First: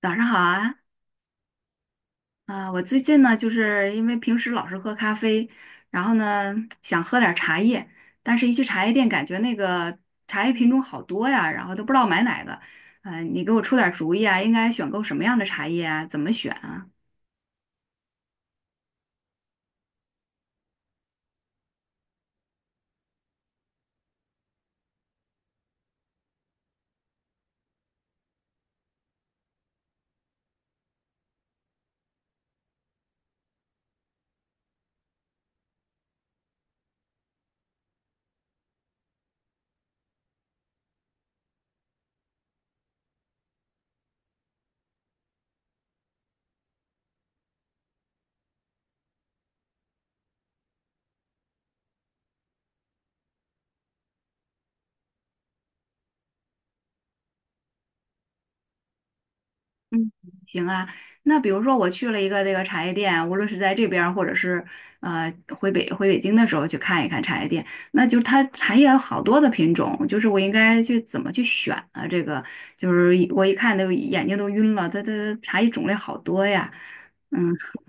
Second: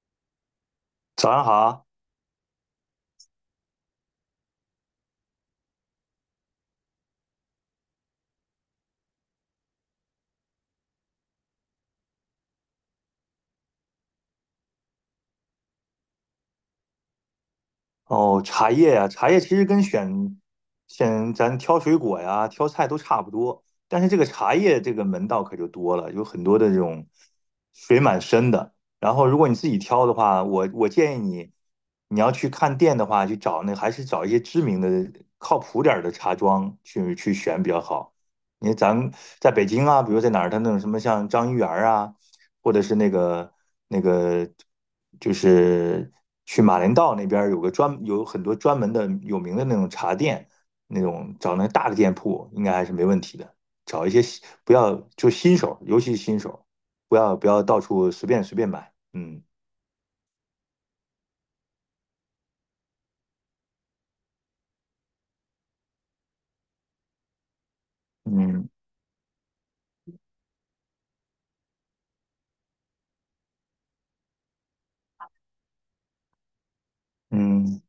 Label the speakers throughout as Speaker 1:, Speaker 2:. Speaker 1: 早上好啊，
Speaker 2: 早上好。
Speaker 1: 我最近呢，就是因为平时老是喝咖啡，然后呢想喝点儿茶叶，但是一去茶叶店，感觉那个茶叶品种好多呀，然后都不知道买哪个。你给我出点儿主意啊，应该选购什么样的茶叶啊？怎么选？
Speaker 2: 哦，茶叶呀、茶叶其实跟选咱挑水果呀、挑菜都差不多，但是这个茶叶这个门道可就多了，有很多的这种水蛮深的。然后如果你自己挑的话，我建议你，你要去看店的话，去找那还是找一些知名的、靠谱点儿的茶庄去选比较好。你为咱们在北京啊，比如在哪儿，它那种什么像张一元儿啊。或者是那个那个，就是去马连道那边有个专有很多专门的有名的那种茶店，那种找那大的店铺应该还是没问题的。找一些不要就新手，尤其是新手，不要到处随便买。嗯
Speaker 1: 嗯，行啊。那比如说我去了一个这个茶叶店，无论是在这边儿或者是呃回北京的时候去看一看茶叶店，那就是它
Speaker 2: 嗯
Speaker 1: 茶叶有好多的品种，就是我应该去怎么去选啊？这个就是我一看都眼睛都晕了，它茶叶种类好多呀。嗯。
Speaker 2: 嗯。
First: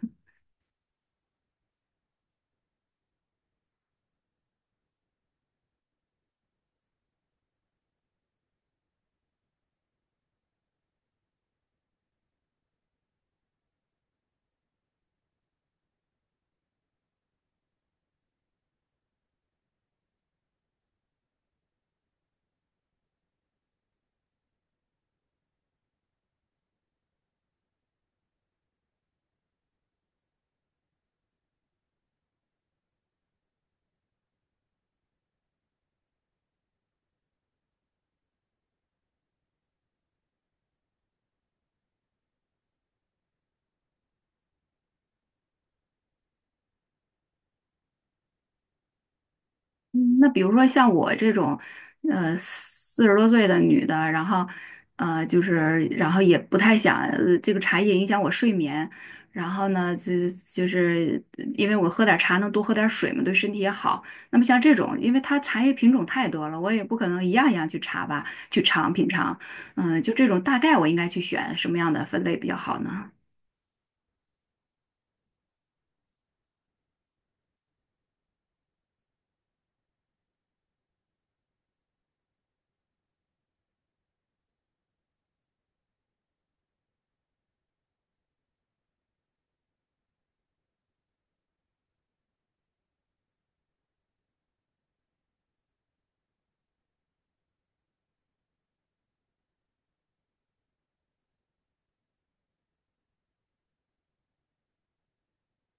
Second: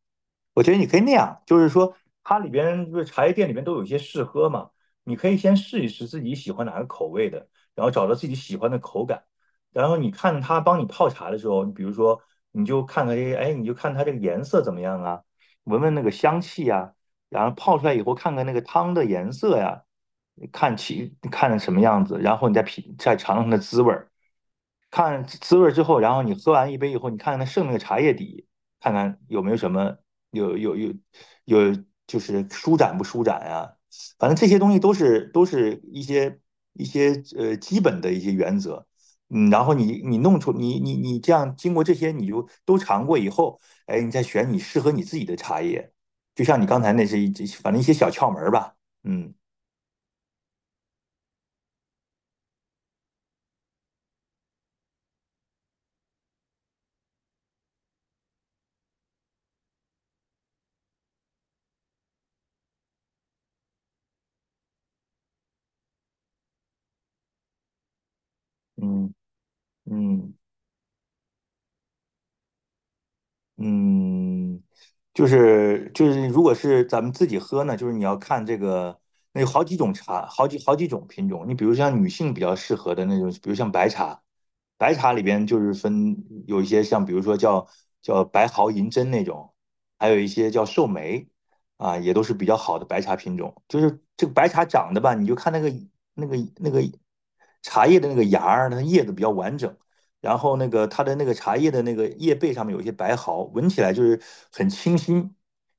Speaker 2: 我觉得你可以那样，就是说它里边不是茶叶店里面都有一些试喝嘛，你可以先试一试自己喜欢哪个口味的，然后找到自己喜欢的口感，然后你看它帮你泡茶的时候，你比如说你就看看这，哎，你就看它这个颜色怎么样啊，闻闻那个香气呀、然后泡出来以后看看那个汤的颜色呀、看起看成什么样子，然后你再品再尝尝它的滋味儿。看滋味之后，然后你喝完一杯以后，你看看它剩那个茶叶底，看看有没有什么有有有有就是舒展不舒展呀、反正这些东西都是一些一些基本的一些原则。嗯，然后你你弄出你你你这样经过这些，你就都尝过以后，哎，你再选你适合你自己的茶叶。就像你刚才那是一反正一些小窍门儿吧。嗯
Speaker 1: 嗯那比如说像我这种，40多岁的女的，然后，就是，然后也不太想，这个茶叶影响我睡眠，然后呢，就是因为我喝点茶能多喝点水嘛，对身体也好。那么像这种，因为它茶叶品种太多了，我也不可能一样一样去查吧，去品
Speaker 2: 嗯
Speaker 1: 尝。嗯，就这
Speaker 2: 嗯。
Speaker 1: 种大概我应该去选什么样的分类比较好呢？
Speaker 2: 嗯，就是，如果是咱们自己喝呢，就是你要看这个，那有好几种茶，好几种品种。你比如像女性比较适合的那种，比如像白茶，白茶里边就是分有一些像，比如说叫白毫银针那种，还有一些叫寿眉，啊，也都是比较好的白茶品种。就是这个白茶长得吧，你就看那个茶叶的那个芽儿，它叶子比较完整。然后那个它的那个茶叶的那个叶背上面有一些白毫，闻起来就是很清新，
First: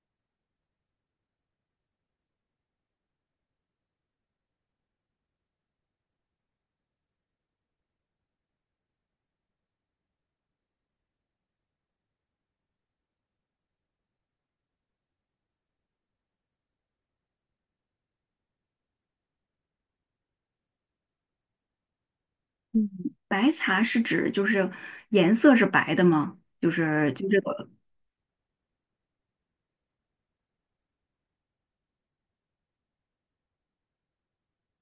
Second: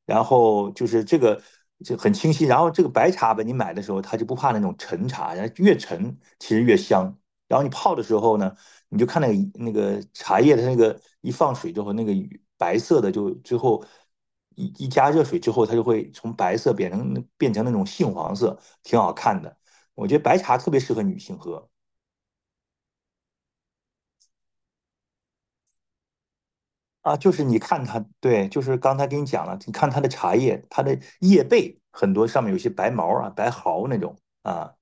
Speaker 2: 然后就是这个就很清新，然后这个白茶吧，你买的时候它就不怕那种陈茶，然后越陈其实越香，然后你泡的时候呢，你就看那个茶叶的那个一放水之后，那个白色的就最后。一加热水之后，它就会从白色变成那种杏黄色，挺好看的。我觉得白茶特别适合女性喝。
Speaker 1: 嗯，白茶是指就是颜色是白的吗？就是
Speaker 2: 啊，
Speaker 1: 就
Speaker 2: 就
Speaker 1: 这
Speaker 2: 是你
Speaker 1: 个。
Speaker 2: 看它，对，就是刚才给你讲了，你看它的茶叶，它的叶背很多上面有些白毛啊、白毫那种啊，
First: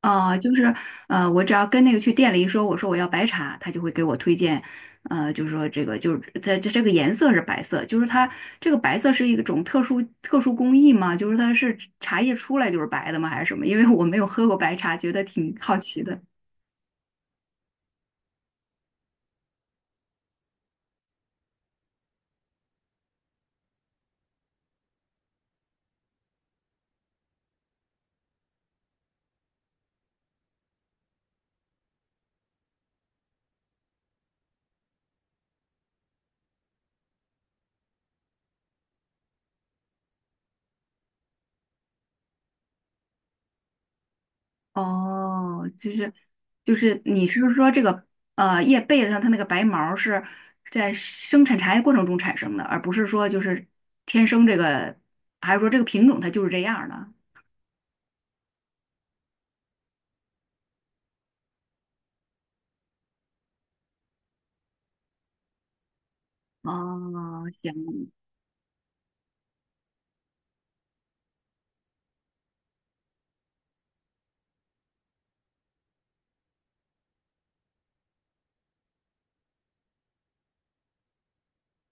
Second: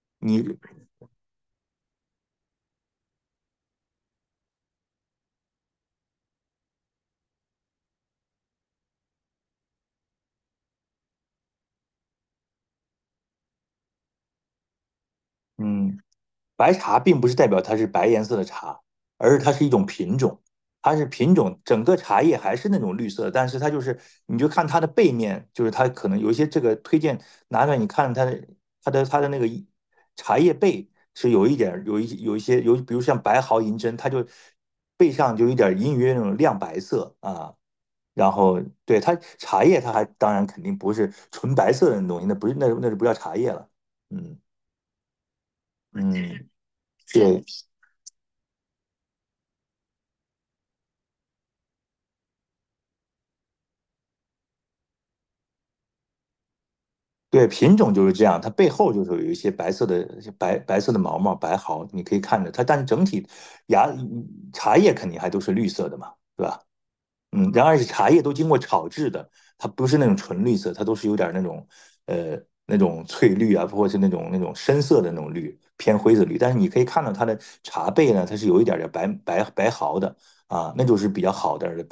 Speaker 1: 啊，
Speaker 2: 你
Speaker 1: 就是我只要跟那个去店里一说，我说我要白茶，他就会给我推荐，就是说这个就是在这这个颜色是白色，就是它这个白色是一种特殊工艺吗？就是它是茶叶出来就是白的吗？还是什么？因为我没有喝过白茶，觉得挺好
Speaker 2: 嗯，
Speaker 1: 奇的。
Speaker 2: 白茶并不是代表它是白颜色的茶，而是它是一种品种，它是品种，整个茶叶还是那种绿色，但是它就是你就看它的背面，就是它可能有一些这个推荐拿出来，你看它的它的那个茶叶背是有一点有一些有，比如像白毫银针，它就背上就有一点隐隐约约那种亮白色啊。然后对它茶叶，它还当然肯定不是纯白色的那种东西，那不是那就不叫茶叶了。嗯
Speaker 1: 哦，就是
Speaker 2: 嗯，
Speaker 1: 就是你
Speaker 2: 对。
Speaker 1: 是说这个叶背子上它那个白毛儿是在生产茶叶过程中产生的，而不是说就是天生这个，还是说这个品种它就是这样儿的？
Speaker 2: 对，品种就是这样，它背后就是有一些白色的白色的毛白毫，你可以看着它，但是整体芽茶叶肯定还都是绿色的嘛，对吧？
Speaker 1: 哦，
Speaker 2: 嗯，然而是茶
Speaker 1: 行，
Speaker 2: 叶都经过炒制的，它不是那种纯绿色，它都是有点那种呃那种翠绿啊，或者是那种深色的那种绿，偏灰色绿。但是你可以看到它的茶背呢，它是有一点点白白毫的啊，那就是比较好点的，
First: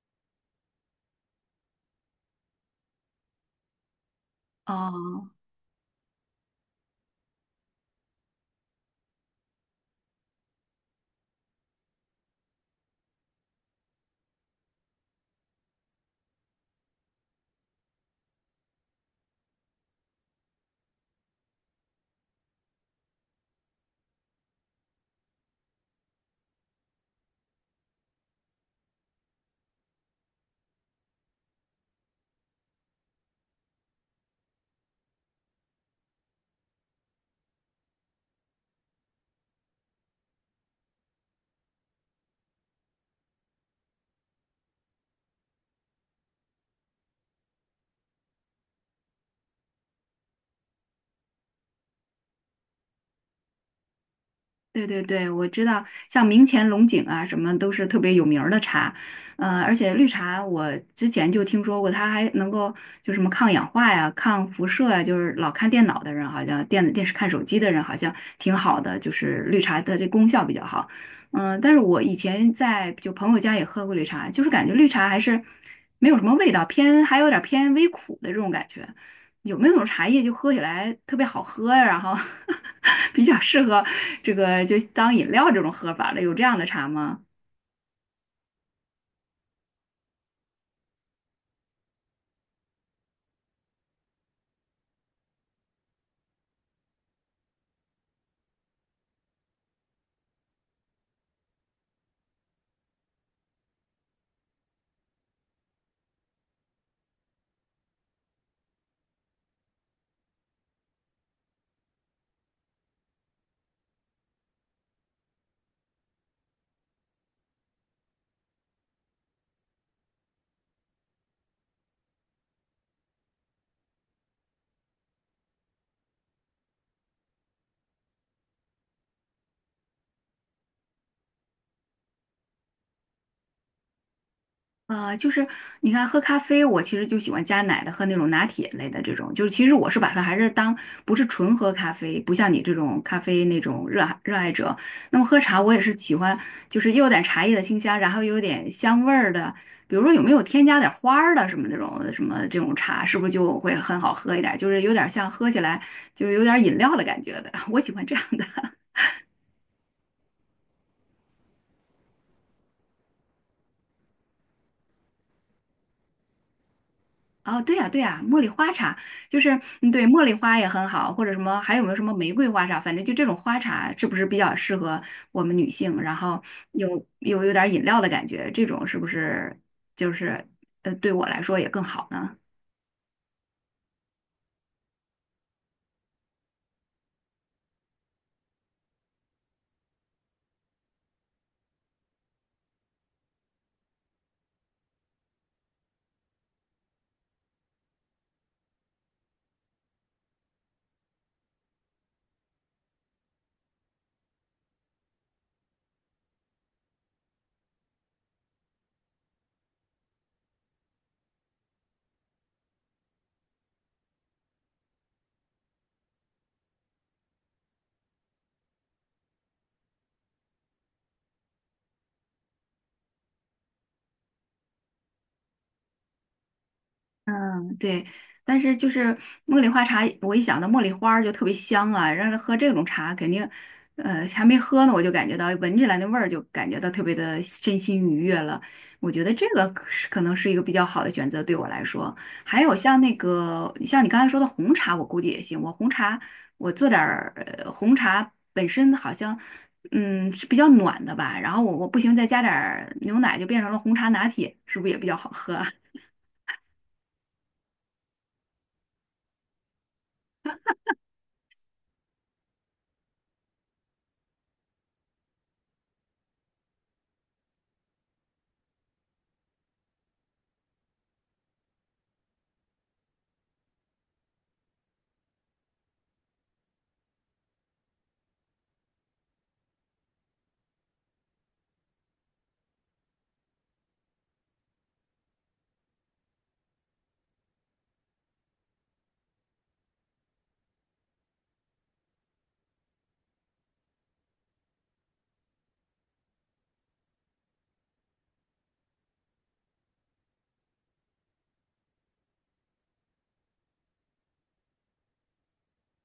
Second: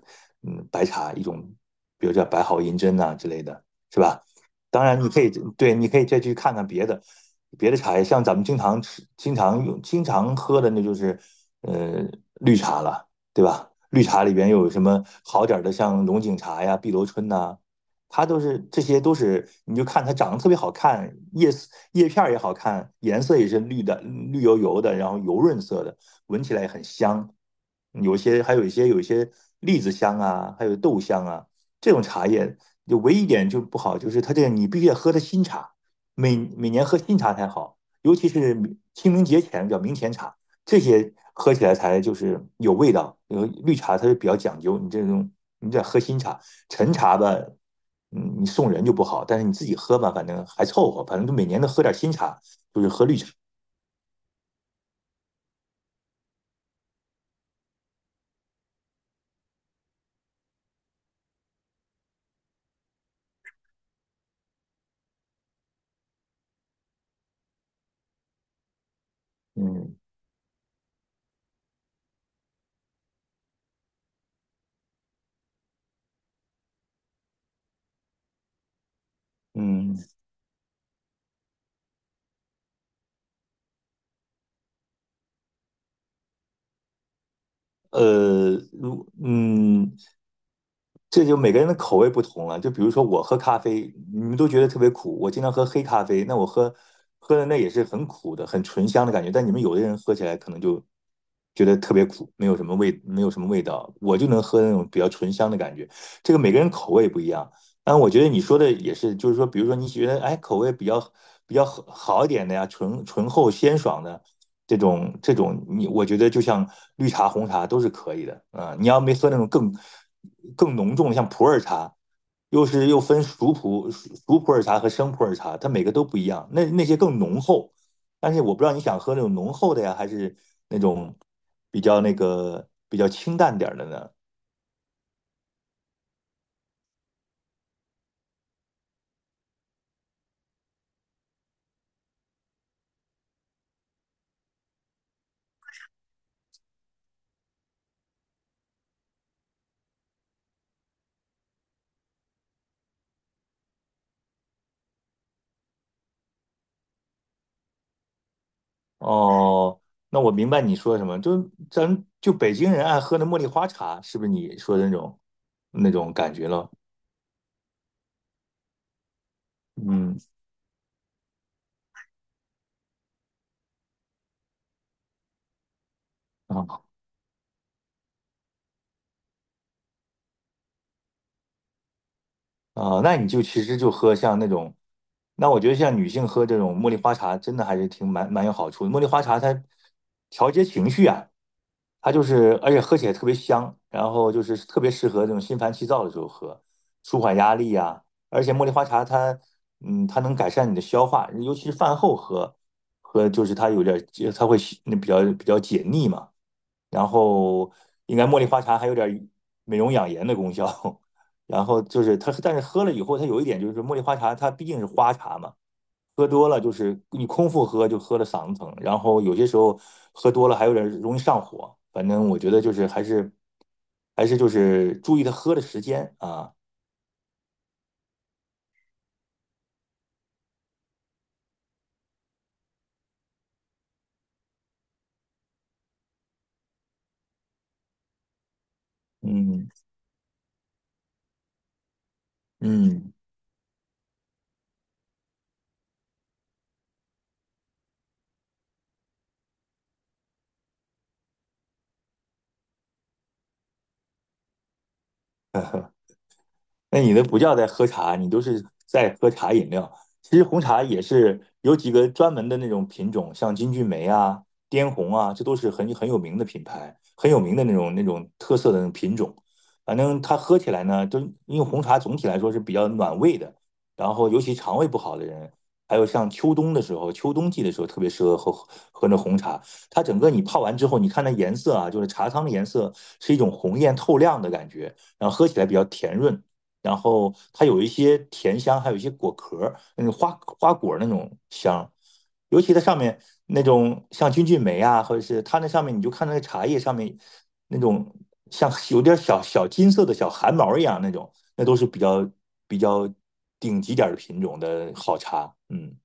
Speaker 2: 嗯，白茶一种，比如叫白毫银针呐、之类的，是吧？当然你可
Speaker 1: 哦，
Speaker 2: 以对，你可以再去看看别的茶叶，像咱们经常吃、经常用、经常喝的，那就是呃绿茶了。对吧？绿茶里边又有什么好点儿的，像龙井茶呀、碧螺春呐、它都是这些都是，你就看它长得特别好看，叶丝叶片儿也好看，颜色也是绿的，绿油油的，然后油润色的，闻起来也很香。有些还有一些有一些栗子香啊，还有豆香啊，这种茶叶就唯一一点就不好，就是它这个你必须得喝的新茶，每年喝新茶才好，尤其是清明节前叫明前茶。这些喝起来才就是有味道。因为绿茶它是比较讲究，你这种你在喝新茶，陈茶吧，嗯，你送人就不好，但是你自己喝吧，反正还凑合，反正就每年都喝点新茶，就是喝绿茶。
Speaker 1: 对对对，我知道，像明前龙井啊，什么都是特别有名儿的茶，而且绿茶我之前就听说过，它还能够就什么抗氧化呀、抗辐射呀，就是老看电脑的人好像电子电视看手机的人好像挺好的，就是绿茶的
Speaker 2: 嗯
Speaker 1: 这功效比较好，但是我以前在就朋友家也喝过绿茶，就是感觉绿茶还是没有什么味道，偏还有点儿偏微苦的这种感觉。有没有那种
Speaker 2: 嗯，
Speaker 1: 茶叶就喝起来特别好喝呀，然后 比较适合这个就当饮料这种喝法的，有这样的茶吗？
Speaker 2: 呃，如嗯，这就每个人的口味不同了。就比如说我喝咖啡，你们都觉得特别苦，我经常喝黑咖啡，那我喝喝的那也是很苦的，很醇香的感觉。但你们有的人喝起来可能就觉得特别苦，没有什么味，没有什么味道。我就能喝那种比较醇香的感觉。这个每个人口味不一样。但我觉得你说的也是，就是说，比如说你觉得哎口味比较好好一点的呀，醇厚鲜爽的，这种这种你，我觉得就像绿茶、红茶都是可以的啊、你要没喝那种更浓重的，像普洱茶，又是又分熟普洱茶和生普洱茶，它每个都不一样。那那些更浓厚，但是我不知道你想喝那种浓厚的呀，还是那种比较那个比较清淡点儿的呢？
Speaker 1: 就是你看，喝咖啡，我其实就喜欢加奶的，喝那种拿铁类的这种。就是其实我是把它还是当不是纯喝咖啡，不像你这种咖啡那种热爱者。那么喝茶，我也是喜欢，就是又有点茶叶的清香，然后又有点香味儿的。比如说有没有添加点花儿的什么这种茶，是不是就会很好喝一点？就是有点像喝起来就有点饮料的感觉的，我喜欢这样的。
Speaker 2: 哦，那我明白你说什么，就咱就北京人爱喝的茉莉花茶，是不是你说的那种感觉了？
Speaker 1: 哦，对呀，对呀，茉莉花茶就是嗯，对，
Speaker 2: 嗯
Speaker 1: 茉莉花也很好，或者什么，还有没有什么玫瑰花茶？反正就这种花茶是不是比较适合我们女性？然后
Speaker 2: 啊。
Speaker 1: 有有点饮料的感觉，这种是不是就是对我来说也更好呢？
Speaker 2: 啊、那你就其实就喝像那种，那我觉得像女性喝这种茉莉花茶，真的还是挺蛮有好处的。茉莉花茶它调节情绪啊，它就是而且喝起来特别香，然后就是特别适合这种心烦气躁的时候喝，舒缓压力啊。而且茉莉花茶它，嗯，它能改善你的消化，尤其是饭后喝，喝就是它有点儿它会那比较解腻嘛。然后应该茉莉花茶还有点美容养颜的功效。然后就是它，但是喝了以后，它有一点就是茉莉花茶，它毕竟是花茶嘛，喝多了就是你空腹喝就喝了嗓子疼，然后有些时候喝多了还有点容易上火。反正我觉得就是还是就是注意它喝的时间啊，
Speaker 1: 嗯，对，但是就是茉莉花茶，我一想到茉莉花儿就特别香啊，让他喝这种茶肯定，还没喝呢，我就感觉到闻起来那味儿就感觉到特别的身心愉悦了。我觉得这个
Speaker 2: 嗯
Speaker 1: 可能是一个比较好的选择对我来说。还有像那
Speaker 2: 嗯。
Speaker 1: 个像你刚才说的红茶，我估计也行。我做点儿红茶本身好像是比较暖的吧，然后我不行再加点儿牛奶就变成了红茶拿铁，是不是也比较好喝？啊？
Speaker 2: 那你那不叫在喝茶，你都是在喝茶饮料。其实红茶也是有几个专门的那种品种，像金骏眉啊、滇红啊，这都是很有名的品牌，很有名的那种特色的那种品种。反正它喝起来呢，就因为红茶总体来说是比较暖胃的，然后尤其肠胃不好的人，还有像秋冬的时候，秋冬季的时候特别适合喝那红茶。它整个你泡完之后，你看那颜色啊，就是茶汤的颜色是一种红艳透亮的感觉，然后喝起来比较甜润。然后它有一些甜香，还有一些果壳儿那种花花果那种香，尤其它上面那种像金骏眉啊，或者是它那上面，你就看那个茶叶上面那种像有点小小金色的小汗毛一样那种，那都是比较顶级点儿的品种的好茶，嗯。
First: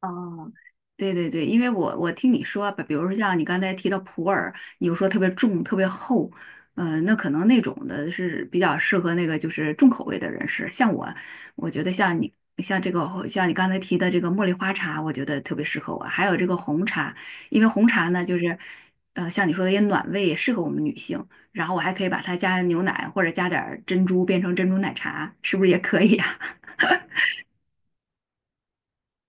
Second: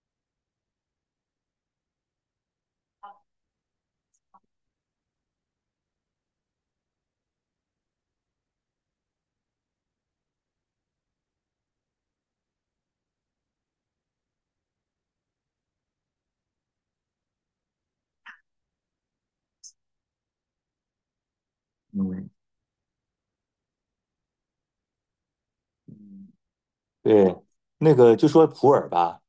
Speaker 1: 哦，对对对，因为我听你说啊，比如说像你刚才提到普洱，你又说特别重、特别厚，那可能那种的是比较适合那个就是重口味的人士。像我，我觉得像你刚才提的这个茉莉花茶，我觉得特别适合我。还有这个红茶，因为红茶呢就是，像你说的也暖胃，也适合我们女性。然后我还可以把
Speaker 2: 嗯，
Speaker 1: 它加牛奶或者加点儿珍珠，变成珍珠奶茶，是不是也可以啊？
Speaker 2: 对，那个就说普洱吧，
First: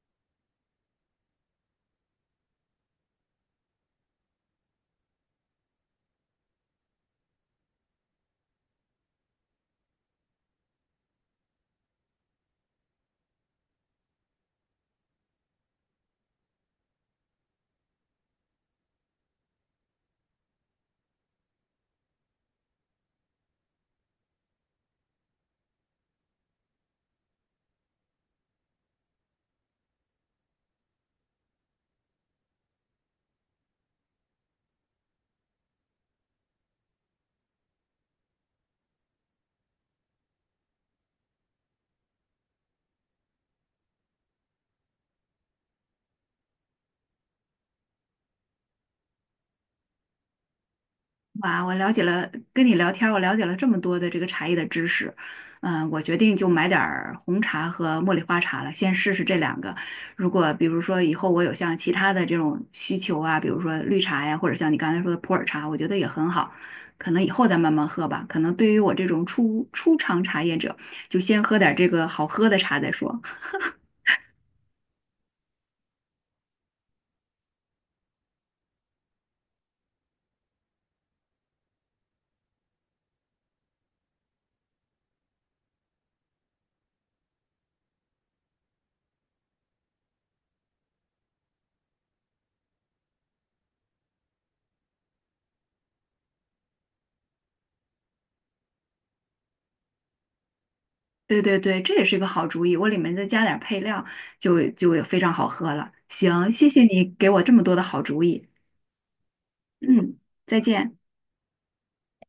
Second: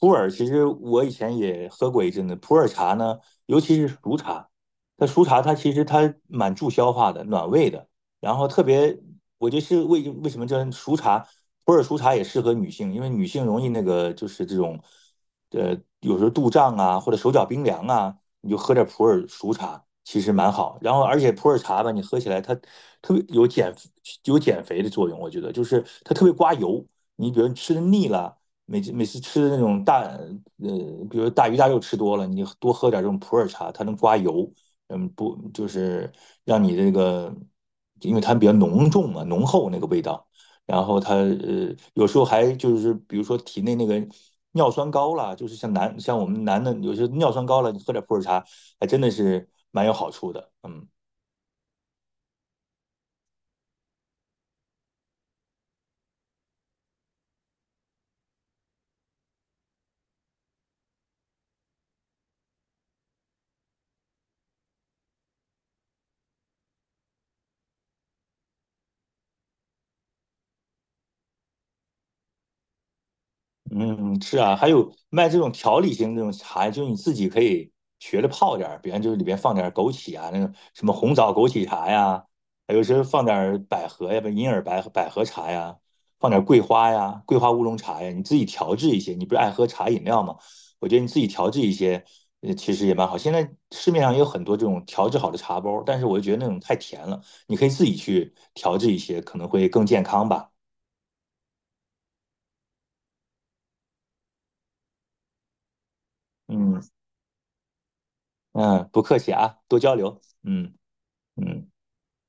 Speaker 2: 普洱其实我以前也喝过一阵子。普洱茶呢，尤其是熟茶，它熟茶它其实它蛮助消化的，暖胃的。然后特别，我觉得是为什么叫熟茶，普洱熟茶也适合女性，因为女性容易那个就是这种，呃，有时候肚胀啊或者手脚冰凉啊，你就喝点普洱熟茶，其实蛮好。然后而且普洱茶吧，你喝起来它特别有减肥的作用，我觉得就是它特别刮油。你比如你吃的腻了，每次吃的那种大比如大鱼大肉吃多了，你多喝点这种普洱茶，它能刮油，嗯，不就是让你这个，因为它比较浓重嘛，浓厚那个味道。然后它呃，有时候还就是比如说体内那个尿酸高了，就是像男像我们男的有些尿酸高了，你喝点普洱茶，还真的是蛮有好处的。嗯，
Speaker 1: 哇，我了解了，跟你聊天儿我了解了这么多的这个茶叶的知识，我决定就买点儿红茶和茉莉花茶了，先试试这两个。如果比如说以后我有像其他的这种需求啊，比如说绿茶呀，或者像你刚才说的普洱茶，我觉得也很好，可能以后再慢慢喝吧。可能对于我这种初尝茶叶者，就先喝点儿这个好喝的茶再说。
Speaker 2: 嗯，是啊，还有卖这种调理型这种茶，就你自己可以学着泡点儿，比方就是里边放点儿枸杞啊，那个什么红枣枸杞茶呀，还有时候放点儿百合呀，不银耳百合茶呀，放点儿桂花呀，桂花乌龙茶呀，你自己调制一些。你不是爱喝茶饮料吗？我觉得你自己调制一些，呃，其实也蛮好。现在市面上也有很多这种调制好的茶包儿，但是我就觉得那种太甜了，你可以自己去调制一些，可能会更健康吧。
Speaker 1: 对对对，这也是一个好主意，我里面再加点儿配料，就非常好喝了。行，谢
Speaker 2: 嗯
Speaker 1: 谢你给我这么多的好主意。
Speaker 2: 嗯，不客气啊，多交
Speaker 1: 嗯，
Speaker 2: 流。
Speaker 1: 再
Speaker 2: 嗯。
Speaker 1: 见。
Speaker 2: 嗯。